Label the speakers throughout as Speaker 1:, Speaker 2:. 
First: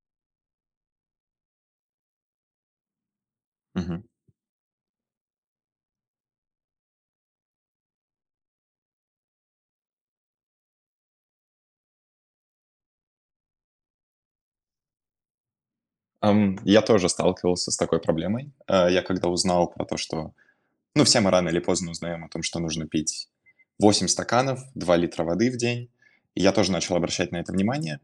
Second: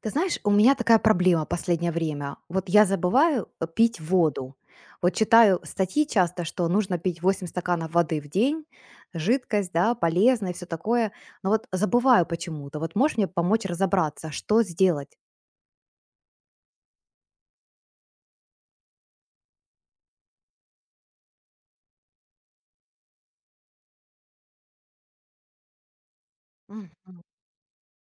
Speaker 1: Ты знаешь, у меня такая проблема последнее время. Вот я забываю пить
Speaker 2: Мгм.
Speaker 1: воду. Вот читаю статьи часто, что нужно пить 8 стаканов воды в день, жидкость, да, полезная и все такое. Но вот забываю почему-то. Вот можешь мне помочь разобраться, что сделать?
Speaker 2: Я тоже сталкивался с такой проблемой. Я когда узнал про то, что. Ну, все мы рано или поздно узнаем о том, что нужно пить 8 стаканов, 2 литра воды в день. И я тоже начал
Speaker 1: Мгм,
Speaker 2: обращать на это внимание.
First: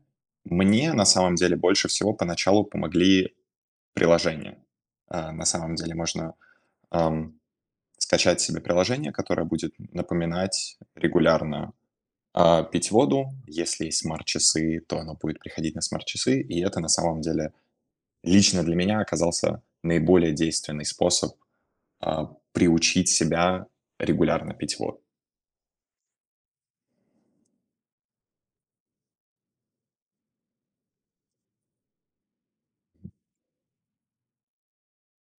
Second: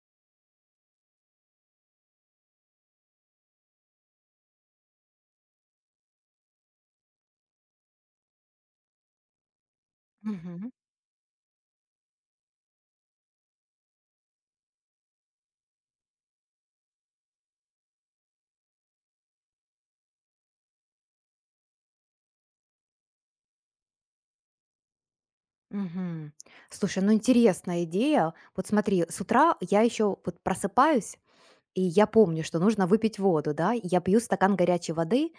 Speaker 2: Мне на самом деле больше всего поначалу помогли приложения. На самом деле можно ам, скачать себе приложение, которое будет
Speaker 1: мгм,
Speaker 2: напоминать регулярно пить воду. Если есть смарт-часы, то оно будет приходить на смарт-часы, и это на самом деле лично для меня оказался наиболее действенный способ а, приучить себя регулярно пить воду.
Speaker 1: мгм. Слушай, ну интересная идея. Вот смотри, с утра я еще вот просыпаюсь, и я помню, что нужно выпить воду, да, и я пью стакан горячей воды,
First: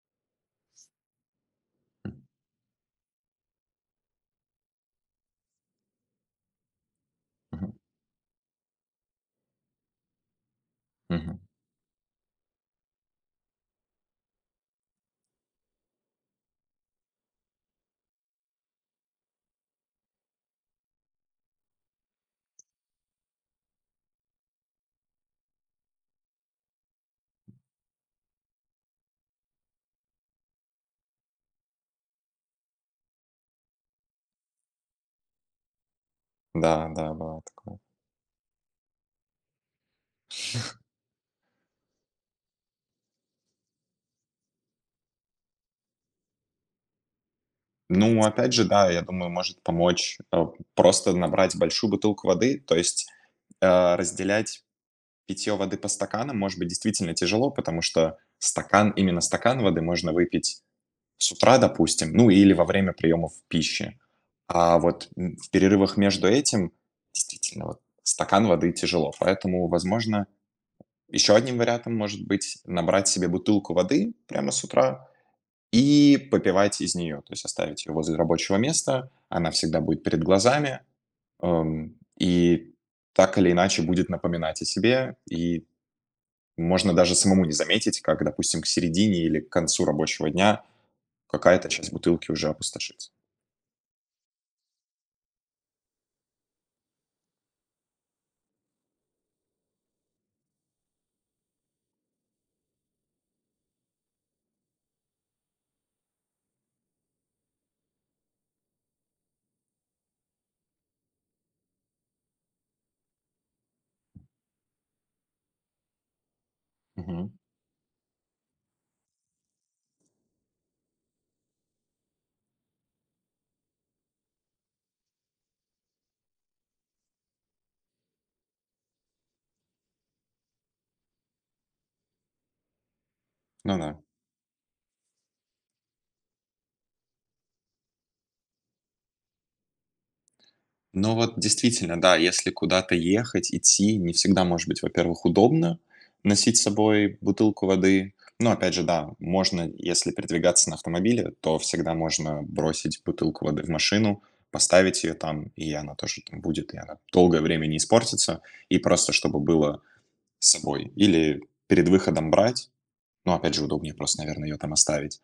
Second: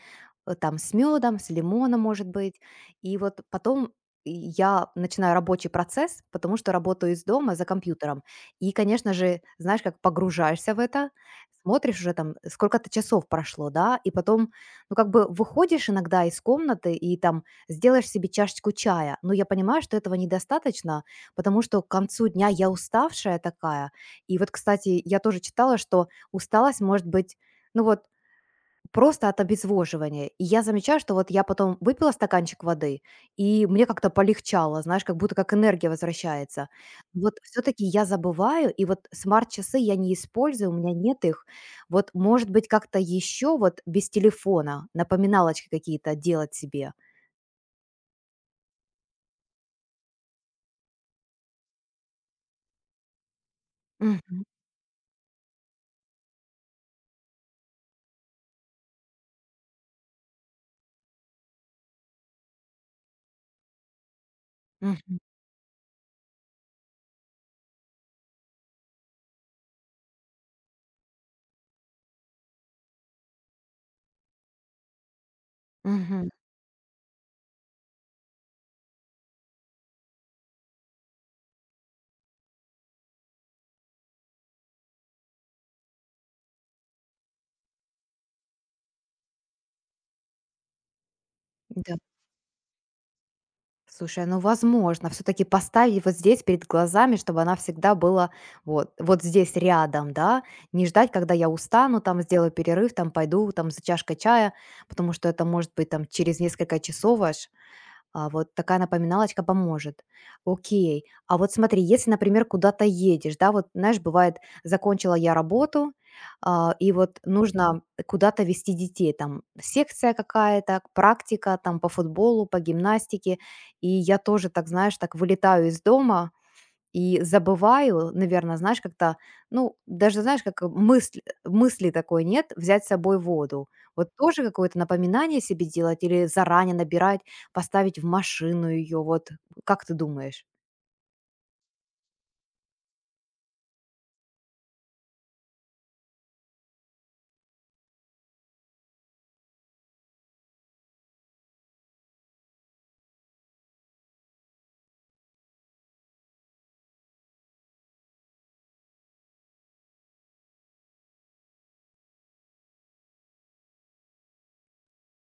Speaker 1: там с медом, с лимоном, может быть. И вот потом я начинаю рабочий процесс, потому что работаю из дома за
Speaker 2: Мгм.
Speaker 1: компьютером. И, конечно же, знаешь, как погружаешься в это,
Speaker 2: Мгм.
Speaker 1: смотришь уже там, сколько-то часов прошло, да, и потом, ну, как бы выходишь иногда из комнаты и там сделаешь себе чашечку чая. Но я понимаю, что этого недостаточно, потому что к концу дня я уставшая такая. И вот, кстати, я тоже читала, что усталость может быть, ну вот, просто от обезвоживания. И я замечаю, что вот я потом выпила стаканчик воды, и мне как-то полегчало, знаешь, как будто как энергия возвращается.
Speaker 2: Да, да,
Speaker 1: Вот
Speaker 2: было такое.
Speaker 1: все-таки я забываю, и вот смарт-часы я не использую, у меня нет их. Вот, может быть, как-то еще вот без телефона напоминалочки какие-то делать себе.
Speaker 2: Ну, опять же, да, я думаю, может помочь просто набрать большую бутылку воды, то есть
Speaker 1: Мгм,
Speaker 2: разделять питье воды по стаканам может быть действительно тяжело, потому что стакан, именно стакан воды можно выпить с утра, допустим, ну или во время приемов пищи. А вот
Speaker 1: мгм,
Speaker 2: в перерывах между этим действительно вот стакан воды тяжело. Поэтому, возможно, еще одним вариантом может быть набрать себе бутылку воды прямо с утра и
Speaker 1: мгм.
Speaker 2: попивать из нее. То есть оставить ее возле рабочего места, она всегда будет перед глазами, и так или иначе будет напоминать о себе, и можно даже самому не заметить, как, допустим, к середине или к концу рабочего дня какая-то часть
Speaker 1: Да.
Speaker 2: бутылки уже опустошится.
Speaker 1: Слушай, ну, возможно, все таки поставить вот здесь перед глазами, чтобы она всегда была вот здесь рядом, да. Не ждать, когда я устану, там сделаю перерыв, там пойду там за чашкой чая, потому что это может быть там через несколько часов аж. А вот такая напоминалочка поможет. Окей. А вот смотри, если, например, куда-то едешь, да, вот, знаешь, бывает, закончила я работу, и вот
Speaker 2: Мгм.
Speaker 1: нужно куда-то вести детей, там секция какая-то, практика там по футболу, по гимнастике, и я тоже, так знаешь, так вылетаю из дома, и забываю, наверное, знаешь, как-то, ну, даже, знаешь, как мысль мысли такой нет: взять с собой воду.
Speaker 2: Ну да.
Speaker 1: Вот тоже какое-то напоминание себе делать или заранее набирать, поставить в машину ее. Вот как ты думаешь?
Speaker 2: Ну вот действительно, да, если куда-то ехать, идти, не всегда может быть, во-первых, удобно носить с собой бутылку воды. Но опять же, да, можно, если передвигаться на автомобиле, то всегда можно бросить бутылку воды в машину, поставить ее там, и она тоже там будет, и она долгое время не испортится, и просто чтобы было с собой. Или перед выходом брать, ну, опять же, удобнее просто, наверное, ее там оставить.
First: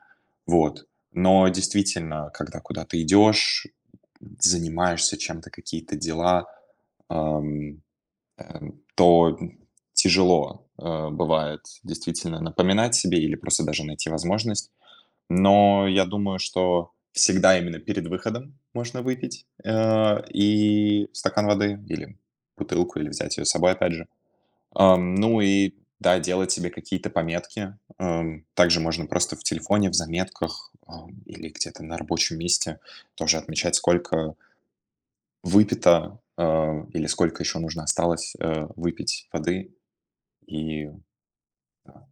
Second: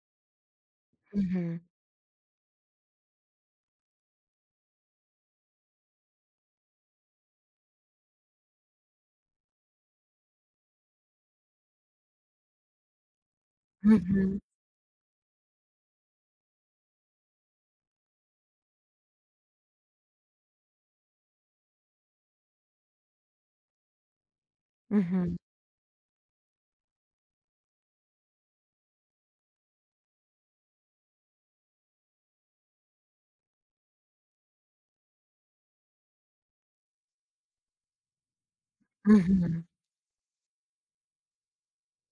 Speaker 2: Вот. Но
Speaker 1: Мгм.
Speaker 2: действительно, когда куда-то идешь, занимаешься чем-то, какие-то дела, ам, то тяжело бывает действительно напоминать себе или просто даже найти
Speaker 1: Мгм.
Speaker 2: возможность. Но я думаю, что всегда именно перед выходом можно выпить и стакан воды или бутылку, или взять ее с собой, опять же.
Speaker 1: Мгм.
Speaker 2: Ну и да, делать себе какие-то пометки. Также можно просто в телефоне, в заметках, или где-то на рабочем месте тоже отмечать, сколько выпито, или сколько еще нужно осталось, выпить
Speaker 1: Мгм.
Speaker 2: воды. И да.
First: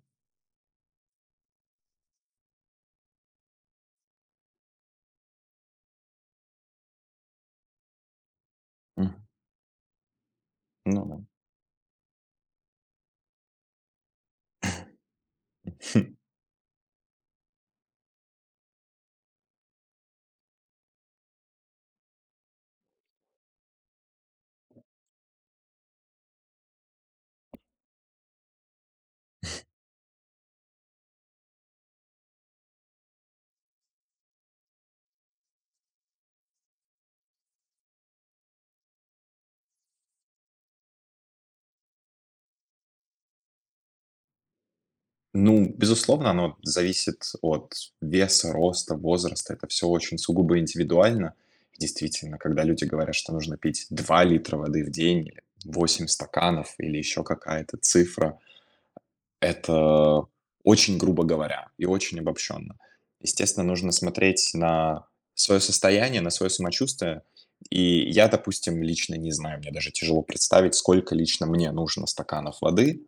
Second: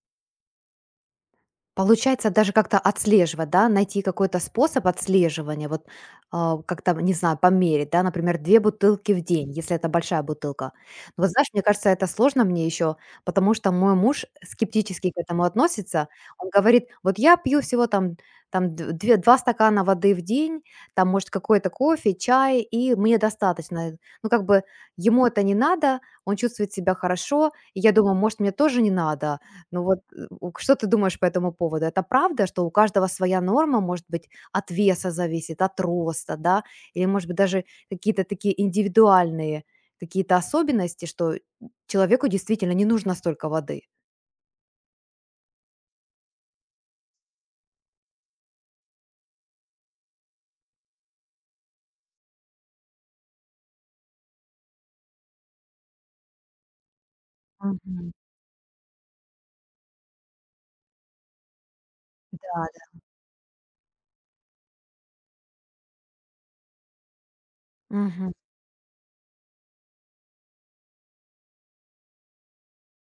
Speaker 1: Получается, даже как-то отслеживать, да, найти какой-то способ отслеживания, вот как-то, не знаю, померить, да, например, две
Speaker 2: Мгм.
Speaker 1: бутылки в день, если это большая бутылка.
Speaker 2: Ну да.
Speaker 1: Но вот знаешь, мне кажется, это сложно мне еще, потому что мой муж скептически к этому относится. Он говорит, вот я пью всего там, там 2 стакана воды в день, там, может, какой-то кофе, чай, и мне достаточно. Ну, как бы ему это не надо, он чувствует себя хорошо, и я думаю, может, мне тоже не надо, ну вот у что ты думаешь по этому поводу? Это правда, что у каждого своя норма, может быть, от веса зависит, от роста, да? Или, может быть, даже какие-то такие индивидуальные какие-то особенности, что человеку действительно не нужно столько воды?
Speaker 2: Ну, безусловно, оно зависит от веса, роста, возраста. Это все очень сугубо индивидуально. Действительно, когда люди говорят, что нужно пить 2 литра воды в день или 8 стаканов, или еще какая-то
Speaker 1: Мгм.
Speaker 2: цифра, это очень грубо говоря и очень
Speaker 1: Да,
Speaker 2: обобщенно.
Speaker 1: да.
Speaker 2: Естественно, нужно смотреть на свое состояние, на свое самочувствие. И я,
Speaker 1: Мгм.
Speaker 2: допустим, лично не знаю, мне даже тяжело представить, сколько лично мне нужно стаканов воды.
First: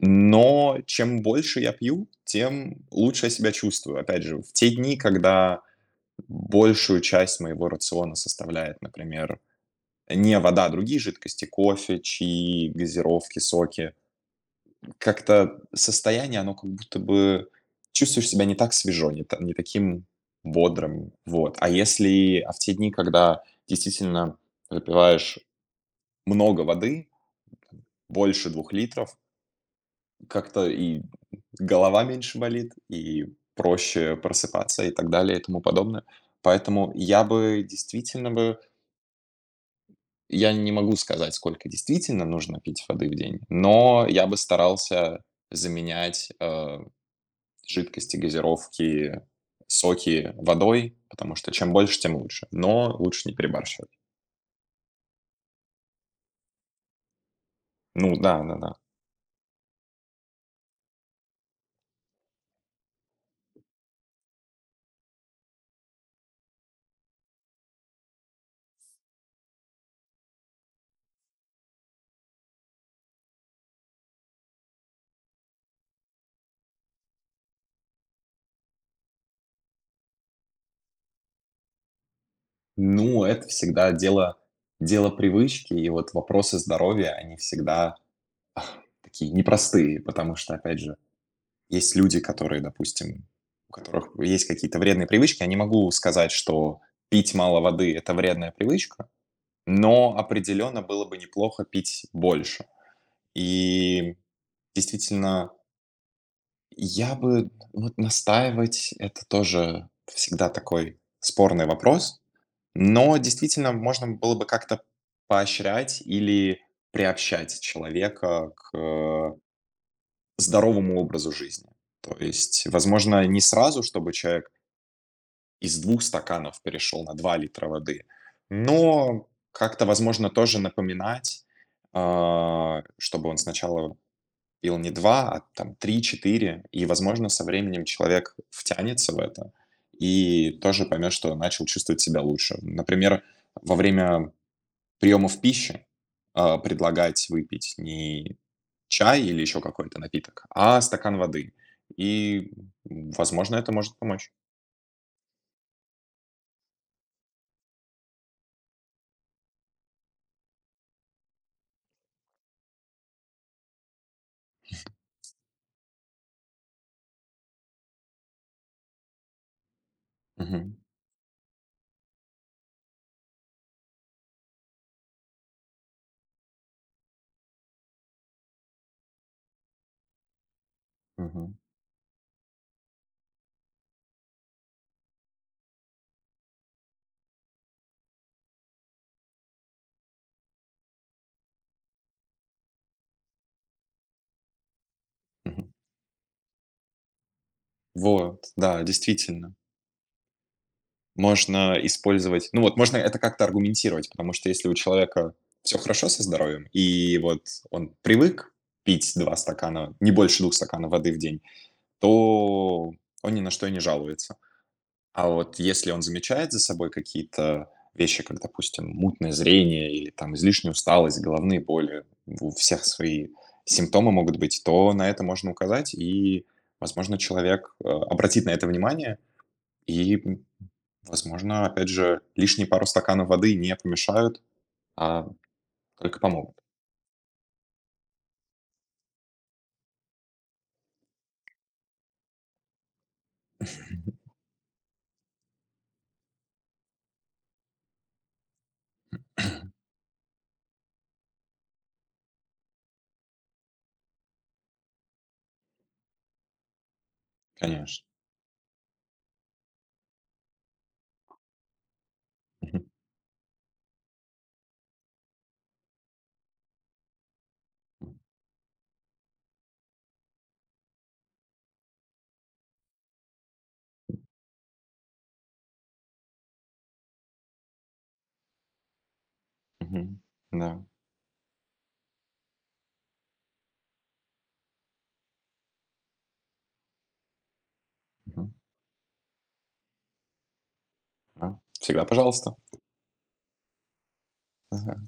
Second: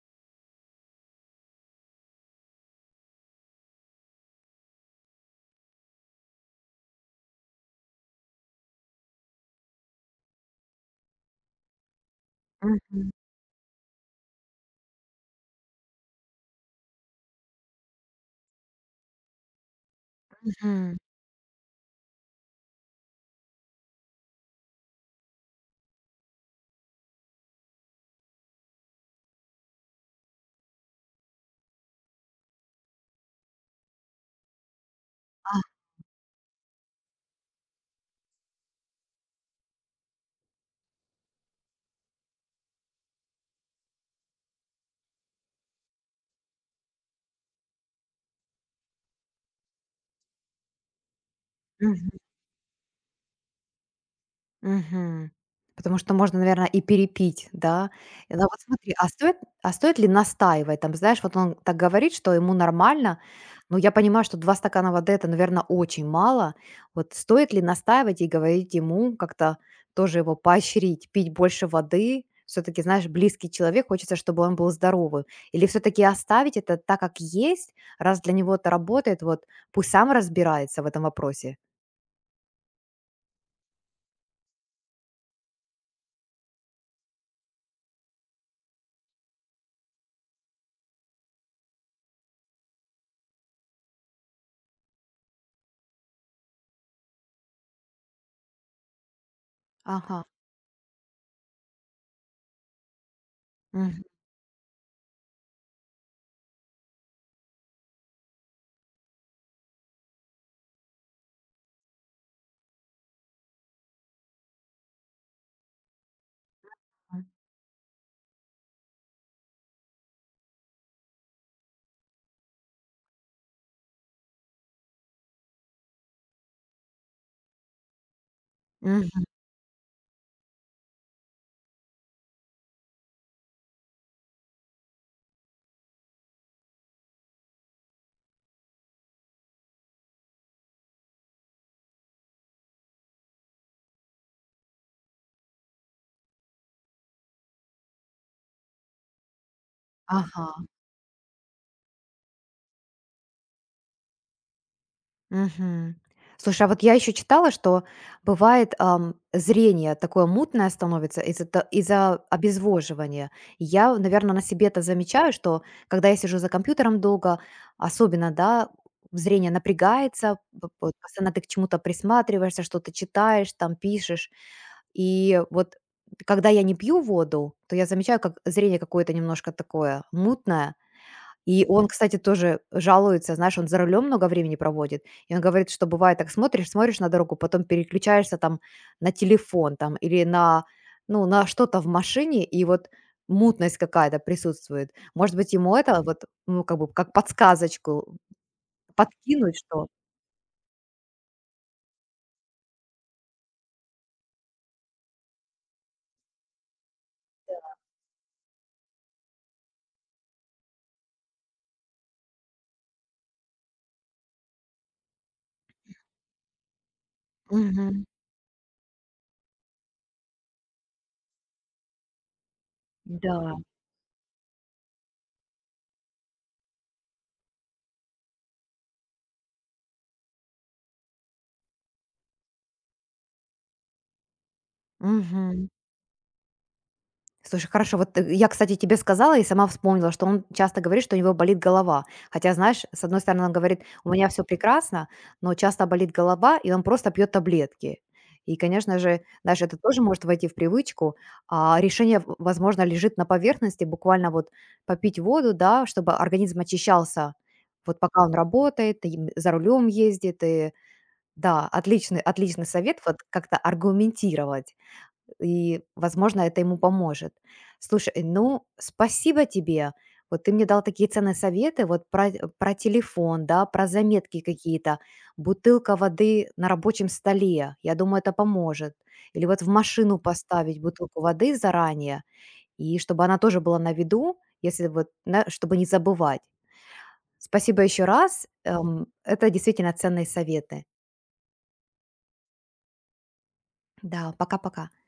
Speaker 2: Но чем больше я пью, тем лучше я себя чувствую. Опять же, в те дни, когда большую часть моего рациона составляет, например, не вода, а другие жидкости, кофе, чаи,
Speaker 1: Мгм.
Speaker 2: газировки, соки, как-то состояние, оно как будто бы чувствуешь себя не так свежо, не таким
Speaker 1: Мгм.
Speaker 2: бодрым, вот. А если, а в те дни, когда действительно выпиваешь много воды, больше 2 литров, как-то и голова меньше болит, и проще просыпаться и так далее и
Speaker 1: А.
Speaker 2: тому подобное. Поэтому я бы действительно бы, я не могу сказать, сколько действительно нужно пить воды в день, но я бы старался заменять жидкости, газировки, соки водой, потому что чем больше, тем
Speaker 1: Мгм.
Speaker 2: лучше. Но лучше не перебарщивать.
Speaker 1: Мгм. Потому что можно, наверное, и перепить, да?
Speaker 2: Ну
Speaker 1: Ну
Speaker 2: да, да,
Speaker 1: вот
Speaker 2: да.
Speaker 1: смотри, а стоит ли настаивать? Там, знаешь, вот он так говорит, что ему нормально, но я понимаю, что 2 стакана воды — это, наверное, очень мало. Вот стоит ли настаивать и говорить ему, как-то тоже его поощрить, пить больше воды? Все таки знаешь, близкий человек, хочется, чтобы он был здоровым. Или все таки оставить это так, как есть, раз для него это работает, вот пусть сам разбирается в этом вопросе?
Speaker 2: Ну, это всегда дело привычки, и вот вопросы здоровья, они всегда такие непростые, потому что, опять же, есть люди, которые, допустим, у которых есть какие-то вредные привычки. Я не могу сказать, что пить мало воды — это вредная привычка, но
Speaker 1: Ага.
Speaker 2: определенно было бы неплохо пить больше.
Speaker 1: Мгм.
Speaker 2: И действительно, я бы вот настаивать — это тоже всегда такой спорный вопрос, но действительно можно было бы как-то поощрять или приобщать человека к здоровому образу жизни. То есть, возможно, не сразу, чтобы человек из 2 стаканов перешел на 2 литра воды,
Speaker 1: Мгм.
Speaker 2: но как-то, возможно, тоже напоминать, чтобы он сначала или не два, а там 3-4. И, возможно, со временем человек втянется в это и тоже поймет, что начал чувствовать себя лучше. Например, во время приемов пищи предлагать выпить не чай или еще какой-то напиток,
Speaker 1: Ага.
Speaker 2: а стакан воды. И, возможно, это может помочь.
Speaker 1: Мгм. Слушай, а вот я еще читала, что бывает, зрение такое мутное становится из-за обезвоживания. Я, наверное, на себе это замечаю, что когда я сижу за компьютером долго, особенно, да, зрение напрягается, п
Speaker 2: Мгм.
Speaker 1: вот постоянно ты к чему-то присматриваешься, что-то читаешь, там пишешь. И вот когда я не пью воду, то я замечаю, как зрение какое-то немножко такое мутное.
Speaker 2: Мгм.
Speaker 1: И он, кстати, тоже жалуется, знаешь, он за рулем много времени проводит, и он говорит, что бывает так: смотришь на дорогу, потом переключаешься там на телефон там или на, ну, на что-то в машине, и вот мутность какая-то присутствует. Может быть,
Speaker 2: Мгм.
Speaker 1: ему это вот, ну, как бы как подсказочку
Speaker 2: Вот, да, действительно.
Speaker 1: подкинуть, что.
Speaker 2: Можно использовать ну вот, можно это как-то аргументировать, потому что если у человека все хорошо со здоровьем, и вот он привык пить 2 стакана, не больше 2 стаканов воды в день, то он ни на что и не жалуется. А вот если он замечает за собой какие-то
Speaker 1: Мгм.
Speaker 2: вещи, как, допустим, мутное зрение или там излишняя усталость, головные боли, у всех свои
Speaker 1: Да.
Speaker 2: симптомы могут быть, то на это можно указать, и, возможно, человек, обратит на это внимание и, возможно, опять же, лишние пару стаканов воды не помешают, а
Speaker 1: Мгм.
Speaker 2: только помогут,
Speaker 1: Слушай, хорошо. Вот, я, кстати, тебе сказала и сама вспомнила, что он часто говорит, что у него болит голова. Хотя, знаешь, с одной стороны, он говорит: "У меня все прекрасно", но часто болит голова, и он просто пьет таблетки. И, конечно же, знаешь, это тоже может войти в привычку, а решение, в возможно, лежит на поверхности. Буквально вот попить воду, да, чтобы организм очищался. Вот
Speaker 2: конечно.
Speaker 1: пока он работает, и за рулем ездит, и да, отличный
Speaker 2: Мгм.
Speaker 1: совет вот как-то аргументировать. И, возможно, это ему поможет. Слушай, ну, спасибо тебе. Вот ты мне дал такие ценные советы, вот про, про телефон, да, про заметки какие-то, бутылка воды на рабочем столе, я думаю, это поможет. Или вот в машину
Speaker 2: Мгм.
Speaker 1: поставить
Speaker 2: Да,
Speaker 1: бутылку воды заранее, и чтобы она тоже была на виду, если вот, чтобы не забывать. Спасибо еще раз,
Speaker 2: мгм,
Speaker 1: это действительно ценные советы.
Speaker 2: да. Всегда пожалуйста.
Speaker 1: Да, пока-пока.
Speaker 2: Ага.